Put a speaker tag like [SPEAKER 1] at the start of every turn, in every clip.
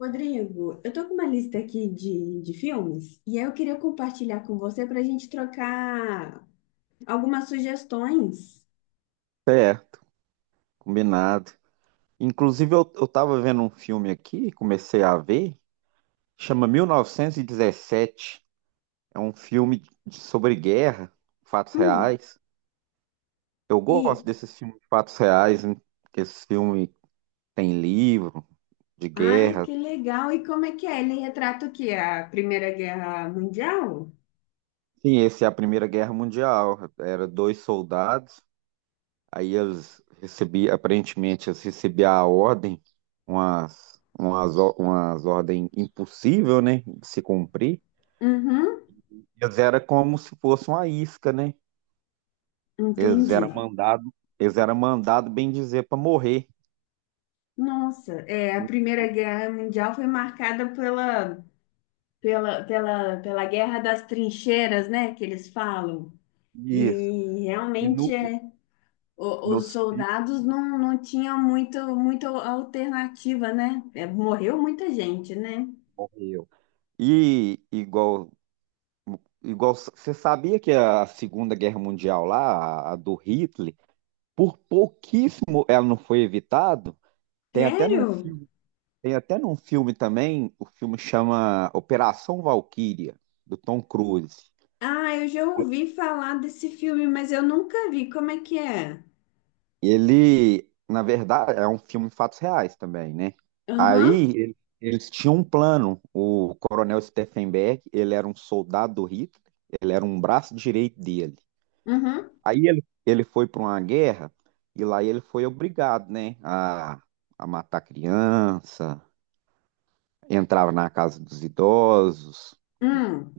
[SPEAKER 1] Rodrigo, eu tô com uma lista aqui de filmes e aí eu queria compartilhar com você para a gente trocar algumas sugestões.
[SPEAKER 2] Certo, combinado. Inclusive, eu tava vendo um filme aqui, comecei a ver, chama 1917. É um filme sobre guerra, fatos
[SPEAKER 1] Hum,
[SPEAKER 2] reais. Eu
[SPEAKER 1] e,
[SPEAKER 2] gosto desses filmes de fatos reais, né? Porque esse filme tem livro de
[SPEAKER 1] ai,
[SPEAKER 2] guerra.
[SPEAKER 1] que legal! E como é que é? Ele retrata o quê? A Primeira Guerra Mundial?
[SPEAKER 2] Sim, esse é a Primeira Guerra Mundial. Era dois soldados, aí eles recebiam, aparentemente, eles recebiam a ordem, umas ordens impossível, né, de se cumprir.
[SPEAKER 1] Uhum,
[SPEAKER 2] Eles eram como se fosse uma isca, né? Eles
[SPEAKER 1] entendi.
[SPEAKER 2] eram mandado, eles eram mandado bem dizer para morrer.
[SPEAKER 1] Nossa, é, a
[SPEAKER 2] E-
[SPEAKER 1] Primeira Guerra Mundial foi marcada pela Guerra das Trincheiras, né, que eles falam.
[SPEAKER 2] Isso.
[SPEAKER 1] E
[SPEAKER 2] E
[SPEAKER 1] realmente
[SPEAKER 2] no,
[SPEAKER 1] é os
[SPEAKER 2] nos filhos
[SPEAKER 1] soldados não tinham muita alternativa, né? É, morreu muita gente, né?
[SPEAKER 2] morreu. E igual você sabia que a Segunda Guerra Mundial lá, a do Hitler, por pouquíssimo ela não foi evitada. Tem até num
[SPEAKER 1] Sério?
[SPEAKER 2] filme, tem até num filme também, o filme chama Operação Valquíria, do Tom Cruise.
[SPEAKER 1] Ah, eu já ouvi falar desse filme, mas eu nunca vi. Como é que é?
[SPEAKER 2] E ele, na verdade, é um filme de fatos reais também, né?
[SPEAKER 1] Aham,
[SPEAKER 2] Eles tinham um plano. O Coronel Steffenberg, ele era um soldado do Hitler, ele era um braço direito dele.
[SPEAKER 1] uhum,
[SPEAKER 2] Aí ele foi para uma guerra e lá ele foi obrigado, né, a matar criança, entrava na casa dos idosos, dos
[SPEAKER 1] hum,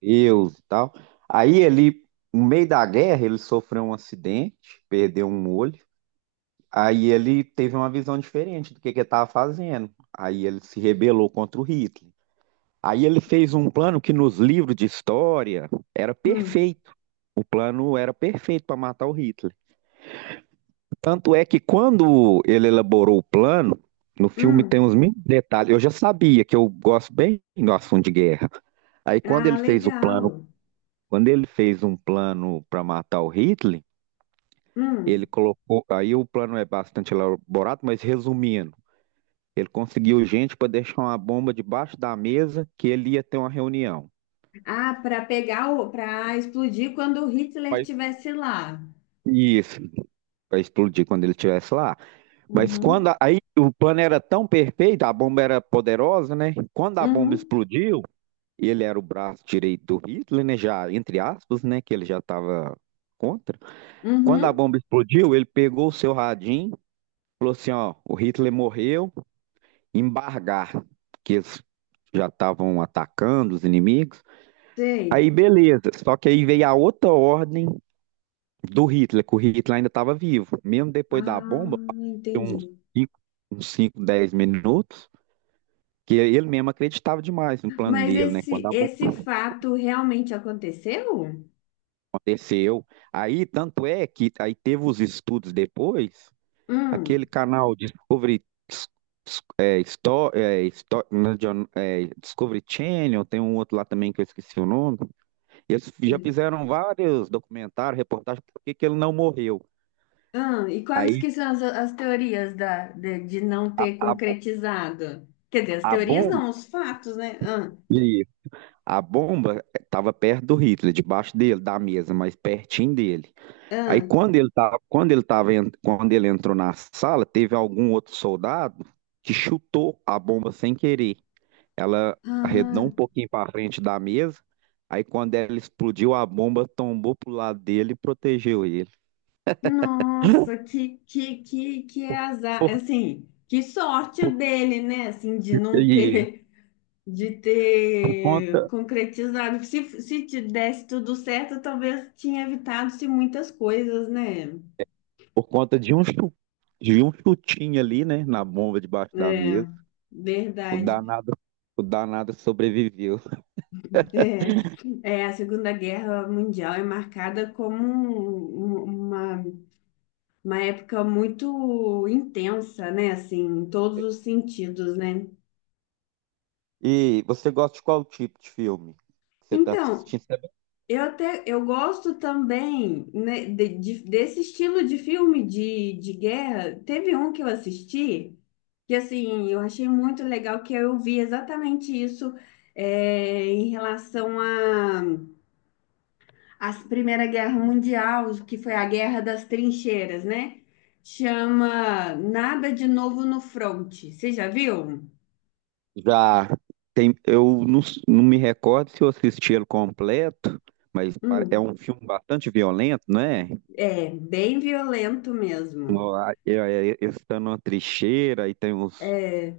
[SPEAKER 2] judeus e tal. Aí ele, no meio da guerra, ele sofreu um acidente, perdeu um olho. Aí ele teve uma visão diferente do que ele estava fazendo. Aí ele se rebelou contra o Hitler. Aí ele fez um plano que nos livros de história era
[SPEAKER 1] hum,
[SPEAKER 2] perfeito. O plano era perfeito para matar o Hitler. Tanto é que quando ele elaborou o plano, no filme tem
[SPEAKER 1] hum.
[SPEAKER 2] uns mil detalhes. Eu já sabia que eu gosto bem do assunto de guerra. Aí quando ele
[SPEAKER 1] Ah,
[SPEAKER 2] fez o plano,
[SPEAKER 1] legal.
[SPEAKER 2] quando ele fez um plano para matar o Hitler, ele
[SPEAKER 1] Hum.
[SPEAKER 2] colocou. Aí o plano é bastante elaborado, mas resumindo. Ele conseguiu gente para deixar uma bomba debaixo da mesa que ele ia ter uma reunião.
[SPEAKER 1] Ah, para pegar para explodir quando o Hitler
[SPEAKER 2] Mas-
[SPEAKER 1] estivesse lá.
[SPEAKER 2] Isso, para explodir quando ele estivesse lá. Mas quando
[SPEAKER 1] Uhum,
[SPEAKER 2] aí o plano era tão perfeito, a bomba era poderosa, né? Quando a bomba
[SPEAKER 1] uhum,
[SPEAKER 2] explodiu, ele era o braço direito do Hitler, né? Já, entre aspas, né? Que ele já estava contra. Quando a
[SPEAKER 1] uhum.
[SPEAKER 2] bomba explodiu, ele pegou o seu radinho, falou assim: ó, o Hitler morreu, embargar, que eles já estavam atacando os inimigos.
[SPEAKER 1] Sei.
[SPEAKER 2] Aí beleza, só que aí veio a outra ordem do Hitler, que o Hitler ainda estava vivo. Mesmo depois da
[SPEAKER 1] Ah,
[SPEAKER 2] bomba, uns
[SPEAKER 1] entendi.
[SPEAKER 2] 5, uns 5, 10 minutos, que ele mesmo acreditava demais no plano
[SPEAKER 1] Mas
[SPEAKER 2] dele, né? Quando
[SPEAKER 1] esse,
[SPEAKER 2] a bomba
[SPEAKER 1] esse fato realmente aconteceu?
[SPEAKER 2] aconteceu. Aí, tanto é que aí teve os estudos depois, aquele
[SPEAKER 1] Hum.
[SPEAKER 2] canal Discovery, é, Sto- não, é John- é, Discovery Channel, tem um outro lá também que eu esqueci o nome. Eles já fizeram vários documentários, reportagens, por que que ele não morreu.
[SPEAKER 1] E quais
[SPEAKER 2] Aí
[SPEAKER 1] que são as teorias de não ter
[SPEAKER 2] A, bo-
[SPEAKER 1] concretizado? Quer dizer, as
[SPEAKER 2] a
[SPEAKER 1] teorias
[SPEAKER 2] bomba,
[SPEAKER 1] não, os fatos, né?
[SPEAKER 2] e a bomba estava perto do Hitler, debaixo dele, da mesa, mas pertinho dele. Aí
[SPEAKER 1] Hum.
[SPEAKER 2] quando ele entrou na sala, teve algum outro soldado que chutou a bomba sem querer. Ela arredou
[SPEAKER 1] Ah,
[SPEAKER 2] um pouquinho para frente da mesa. Aí quando ela explodiu, a bomba tombou pro lado dele e protegeu ele.
[SPEAKER 1] nossa, que azar,
[SPEAKER 2] Por,
[SPEAKER 1] assim, que sorte
[SPEAKER 2] por,
[SPEAKER 1] dele, né? Assim, de não
[SPEAKER 2] e
[SPEAKER 1] ter, de
[SPEAKER 2] por
[SPEAKER 1] ter
[SPEAKER 2] conta,
[SPEAKER 1] concretizado. Se te desse tudo certo, talvez tinha evitado-se muitas coisas, né?
[SPEAKER 2] por conta de de um chutinho ali, né, na bomba debaixo da
[SPEAKER 1] É,
[SPEAKER 2] mesa. O
[SPEAKER 1] verdade.
[SPEAKER 2] danado, o danado sobreviveu.
[SPEAKER 1] É, é, a Segunda Guerra Mundial é marcada como uma época muito intensa, né? Assim, em todos os sentidos, né?
[SPEAKER 2] E você gosta de qual tipo de filme que você está
[SPEAKER 1] Então,
[SPEAKER 2] assistindo?
[SPEAKER 1] eu até eu gosto também, né, desse estilo de filme de guerra. Teve um que eu assisti que assim eu achei muito legal, que eu vi exatamente isso é, em relação a Primeira Guerra Mundial, que foi a Guerra das Trincheiras, né? Chama Nada de Novo no Fronte. Você já viu?
[SPEAKER 2] Já tem, eu não, s- não me recordo se eu assisti ele completo, mas é
[SPEAKER 1] Hum,
[SPEAKER 2] um filme bastante violento, não é?
[SPEAKER 1] é bem violento mesmo.
[SPEAKER 2] Ó, a- é- Eles estão numa trincheira e tem uns.
[SPEAKER 1] É,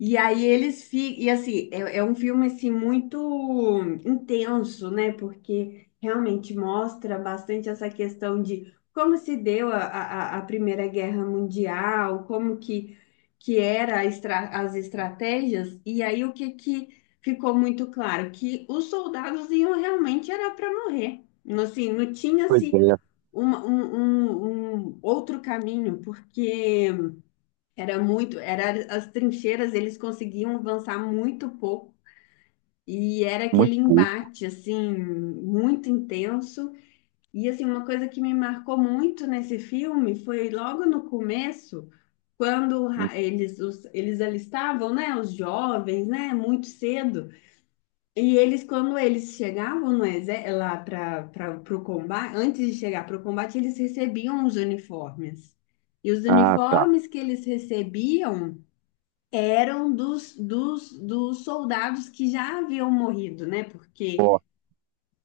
[SPEAKER 1] e aí eles ficam, e assim, é, é um filme assim muito intenso, né? Porque realmente mostra bastante essa questão de como se deu a Primeira Guerra Mundial, como que era a as estratégias, e aí o que, que ficou muito claro? Que os soldados iam realmente era para morrer. Assim, não
[SPEAKER 2] Pois
[SPEAKER 1] tinha-se
[SPEAKER 2] é,
[SPEAKER 1] uma- um, um outro caminho, porque era muito, era as trincheiras, eles conseguiam avançar muito pouco. E era
[SPEAKER 2] muito
[SPEAKER 1] aquele
[SPEAKER 2] pouco.
[SPEAKER 1] embate, assim, muito intenso. E, assim, uma coisa que me marcou muito nesse filme foi logo no começo, quando eles, os, eles alistavam, né, os jovens, né, muito cedo. E eles, quando eles chegavam no lá para o combate, antes de chegar para o combate, eles recebiam os uniformes. E os
[SPEAKER 2] Ah, tá.
[SPEAKER 1] uniformes que eles recebiam eram dos soldados que já haviam morrido, né? Porque
[SPEAKER 2] Ó,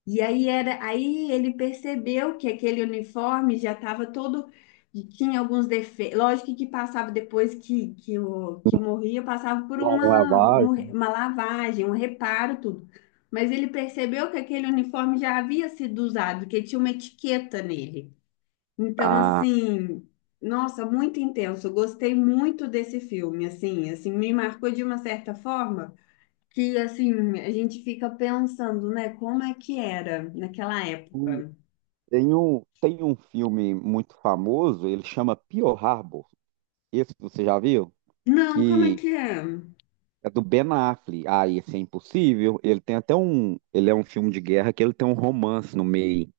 [SPEAKER 1] e aí era aí ele percebeu que aquele uniforme já estava todo e tinha alguns defeitos. Lógico que passava depois que, o, que morria, passava por
[SPEAKER 2] uma
[SPEAKER 1] uma
[SPEAKER 2] lavagem.
[SPEAKER 1] uma lavagem, um reparo, tudo. Mas ele percebeu que aquele uniforme já havia sido usado, que tinha uma etiqueta nele. Então,
[SPEAKER 2] Ah,
[SPEAKER 1] assim, nossa, muito intenso. Eu gostei muito desse filme, assim, assim, me marcou de uma certa forma que, assim, a gente fica pensando, né, como é que era naquela
[SPEAKER 2] hum,
[SPEAKER 1] época.
[SPEAKER 2] tem um filme muito famoso, ele chama Pearl Harbor. Esse você já viu?
[SPEAKER 1] Não, como é
[SPEAKER 2] Que
[SPEAKER 1] que é?
[SPEAKER 2] é do Ben Affleck. Ah, esse é impossível. Ele tem até um. Ele é um filme de guerra que ele tem um romance no meio.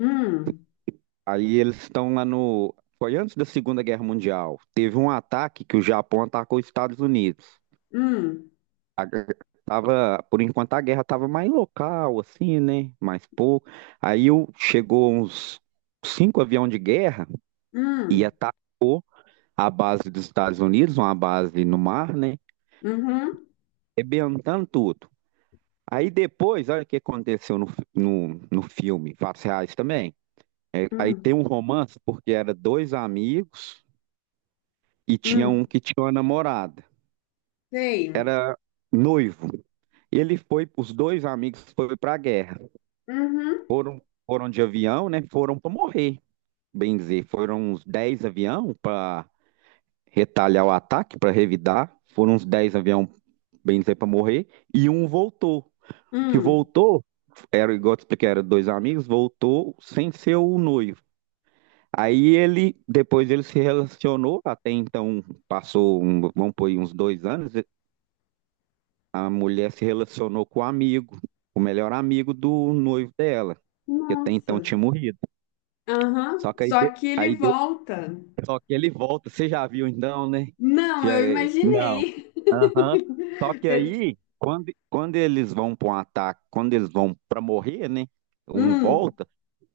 [SPEAKER 1] Hum,
[SPEAKER 2] Aí eles estão lá no. Foi antes da Segunda Guerra Mundial. Teve um ataque que o Japão atacou os Estados Unidos.
[SPEAKER 1] hum,
[SPEAKER 2] Tava, por enquanto a guerra tava mais local, assim, né? Mais pouco. Chegou uns cinco aviões de guerra, ia
[SPEAKER 1] hum,
[SPEAKER 2] estar a base dos Estados Unidos, uma base no mar, né?
[SPEAKER 1] uhum,
[SPEAKER 2] Rebentando tudo. Aí depois, olha o que aconteceu no filme, fatos reais também. É, aí
[SPEAKER 1] hum,
[SPEAKER 2] tem um romance, porque era dois amigos e tinha um
[SPEAKER 1] hum,
[SPEAKER 2] que tinha uma namorada.
[SPEAKER 1] sei,
[SPEAKER 2] Era noivo. Ele foi, os dois amigos foram para a guerra.
[SPEAKER 1] uhum,
[SPEAKER 2] Foram, foram de avião, né? Foram para morrer, bem dizer. Foram uns 10 avião para retalhar o ataque, para revidar. Foram uns 10 avião, bem dizer, para morrer. E um voltou. O que
[SPEAKER 1] hum,
[SPEAKER 2] voltou, era igual eu te expliquei, era dois amigos, voltou sem ser o noivo. Aí ele, depois ele se relacionou, até então passou, vamos pôr aí, uns 2 anos, a mulher se relacionou com o amigo, o melhor amigo do noivo dela, que até então
[SPEAKER 1] nossa,
[SPEAKER 2] tinha morrido.
[SPEAKER 1] aham,
[SPEAKER 2] Só que
[SPEAKER 1] só que ele
[SPEAKER 2] aí de-
[SPEAKER 1] volta.
[SPEAKER 2] Só que ele volta, você já viu então, né?
[SPEAKER 1] Não, eu
[SPEAKER 2] Não.
[SPEAKER 1] imaginei.
[SPEAKER 2] Aham. Só que
[SPEAKER 1] Você-
[SPEAKER 2] aí, quando eles vão para um ataque, quando eles vão para morrer, né? Um
[SPEAKER 1] Hum,
[SPEAKER 2] volta,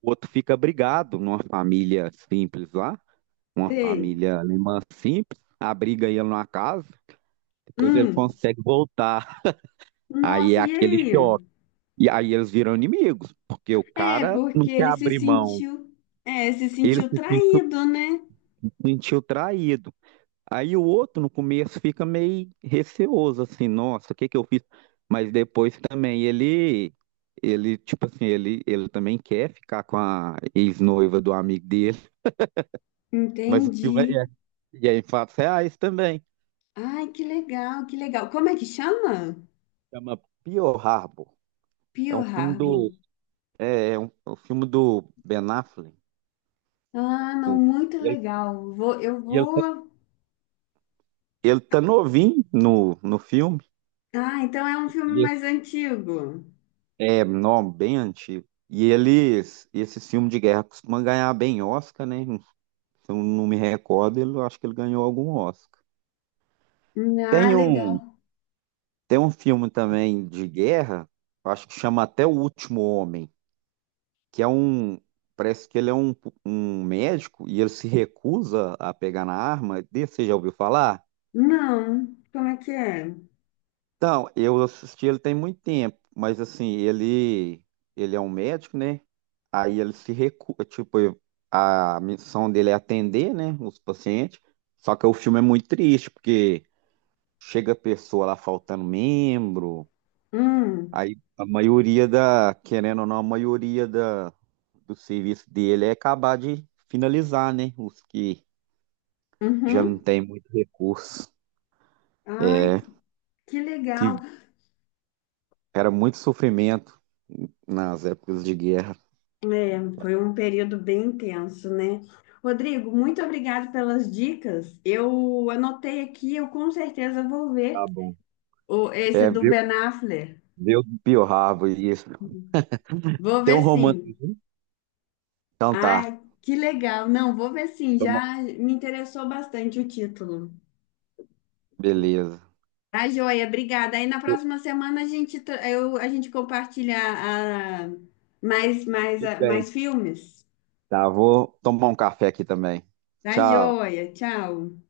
[SPEAKER 2] o outro fica brigado numa família simples lá, uma
[SPEAKER 1] sei.
[SPEAKER 2] família alemã simples, abriga ele numa casa, depois ele
[SPEAKER 1] Hum,
[SPEAKER 2] consegue voltar. Aí é
[SPEAKER 1] nossa, e
[SPEAKER 2] aquele
[SPEAKER 1] aí?
[SPEAKER 2] choque. E aí eles viram inimigos, porque o
[SPEAKER 1] É,
[SPEAKER 2] cara não
[SPEAKER 1] porque
[SPEAKER 2] quer
[SPEAKER 1] ele se
[SPEAKER 2] abrir mão.
[SPEAKER 1] sentiu, é, se
[SPEAKER 2] Ele
[SPEAKER 1] sentiu
[SPEAKER 2] se sentiu,
[SPEAKER 1] traído, né?
[SPEAKER 2] se sentiu traído. Aí o outro no começo fica meio receoso, assim, nossa, o que que eu fiz? Mas depois também tipo assim, ele também quer ficar com a ex-noiva do amigo dele. Mas o
[SPEAKER 1] Entendi.
[SPEAKER 2] filme é, é- e é em fatos reais também.
[SPEAKER 1] Ai, que legal, que legal. Como é que chama?
[SPEAKER 2] Chama Pearl Harbor. É
[SPEAKER 1] Pearl
[SPEAKER 2] um filme
[SPEAKER 1] Harbor.
[SPEAKER 2] do, é um filme do Ben Affleck.
[SPEAKER 1] Ah, não,
[SPEAKER 2] O-
[SPEAKER 1] muito
[SPEAKER 2] ele,
[SPEAKER 1] legal. Vou, eu
[SPEAKER 2] ele, tá-
[SPEAKER 1] vou.
[SPEAKER 2] ele tá novinho no filme.
[SPEAKER 1] Ah, então é um filme mais antigo.
[SPEAKER 2] É, não, bem antigo. E eles, esse filme de guerra costuma ganhar bem Oscar, né? Se eu não me recordo, eu acho que ele ganhou algum Oscar.
[SPEAKER 1] Ah,
[SPEAKER 2] Tem um,
[SPEAKER 1] legal.
[SPEAKER 2] tem um filme também de guerra, eu acho que chama até O Último Homem, que é um, parece que ele é um, um médico e ele se recusa a pegar na arma. Desse você já ouviu falar?
[SPEAKER 1] Não, como é que é?
[SPEAKER 2] Então, eu assisti ele tem muito tempo, mas assim, ele é um médico, né? Aí ele se recusa, tipo, a missão dele é atender, né, os pacientes. Só que o filme é muito triste, porque chega a pessoa lá faltando membro,
[SPEAKER 1] Hum,
[SPEAKER 2] aí a maioria da, querendo ou não, a maioria da, do serviço dele é acabar de finalizar, né? Os que já não
[SPEAKER 1] uhum.
[SPEAKER 2] tem muito recurso.
[SPEAKER 1] Ai,
[SPEAKER 2] É,
[SPEAKER 1] que legal.
[SPEAKER 2] que era muito sofrimento nas épocas de guerra.
[SPEAKER 1] Foi um período bem intenso, né? Rodrigo, muito obrigado pelas dicas. Eu anotei aqui, eu com certeza vou ver
[SPEAKER 2] Tá bom.
[SPEAKER 1] o, esse
[SPEAKER 2] É,
[SPEAKER 1] do
[SPEAKER 2] viu?
[SPEAKER 1] Ben Affleck.
[SPEAKER 2] Viu do Pio Rabo, isso.
[SPEAKER 1] Vou
[SPEAKER 2] Tem um
[SPEAKER 1] ver
[SPEAKER 2] romance.
[SPEAKER 1] sim.
[SPEAKER 2] Uhum. Então tá,
[SPEAKER 1] Ai, que legal. Não, vou ver sim.
[SPEAKER 2] toma,
[SPEAKER 1] Já me interessou bastante o título.
[SPEAKER 2] beleza.
[SPEAKER 1] Tá, joia, obrigada. Aí na
[SPEAKER 2] Eu
[SPEAKER 1] próxima semana a gente, a gente compartilha
[SPEAKER 2] tudo bem.
[SPEAKER 1] mais filmes.
[SPEAKER 2] Tá, vou tomar um café aqui também.
[SPEAKER 1] Tá,
[SPEAKER 2] Tchau.
[SPEAKER 1] joia. Tchau.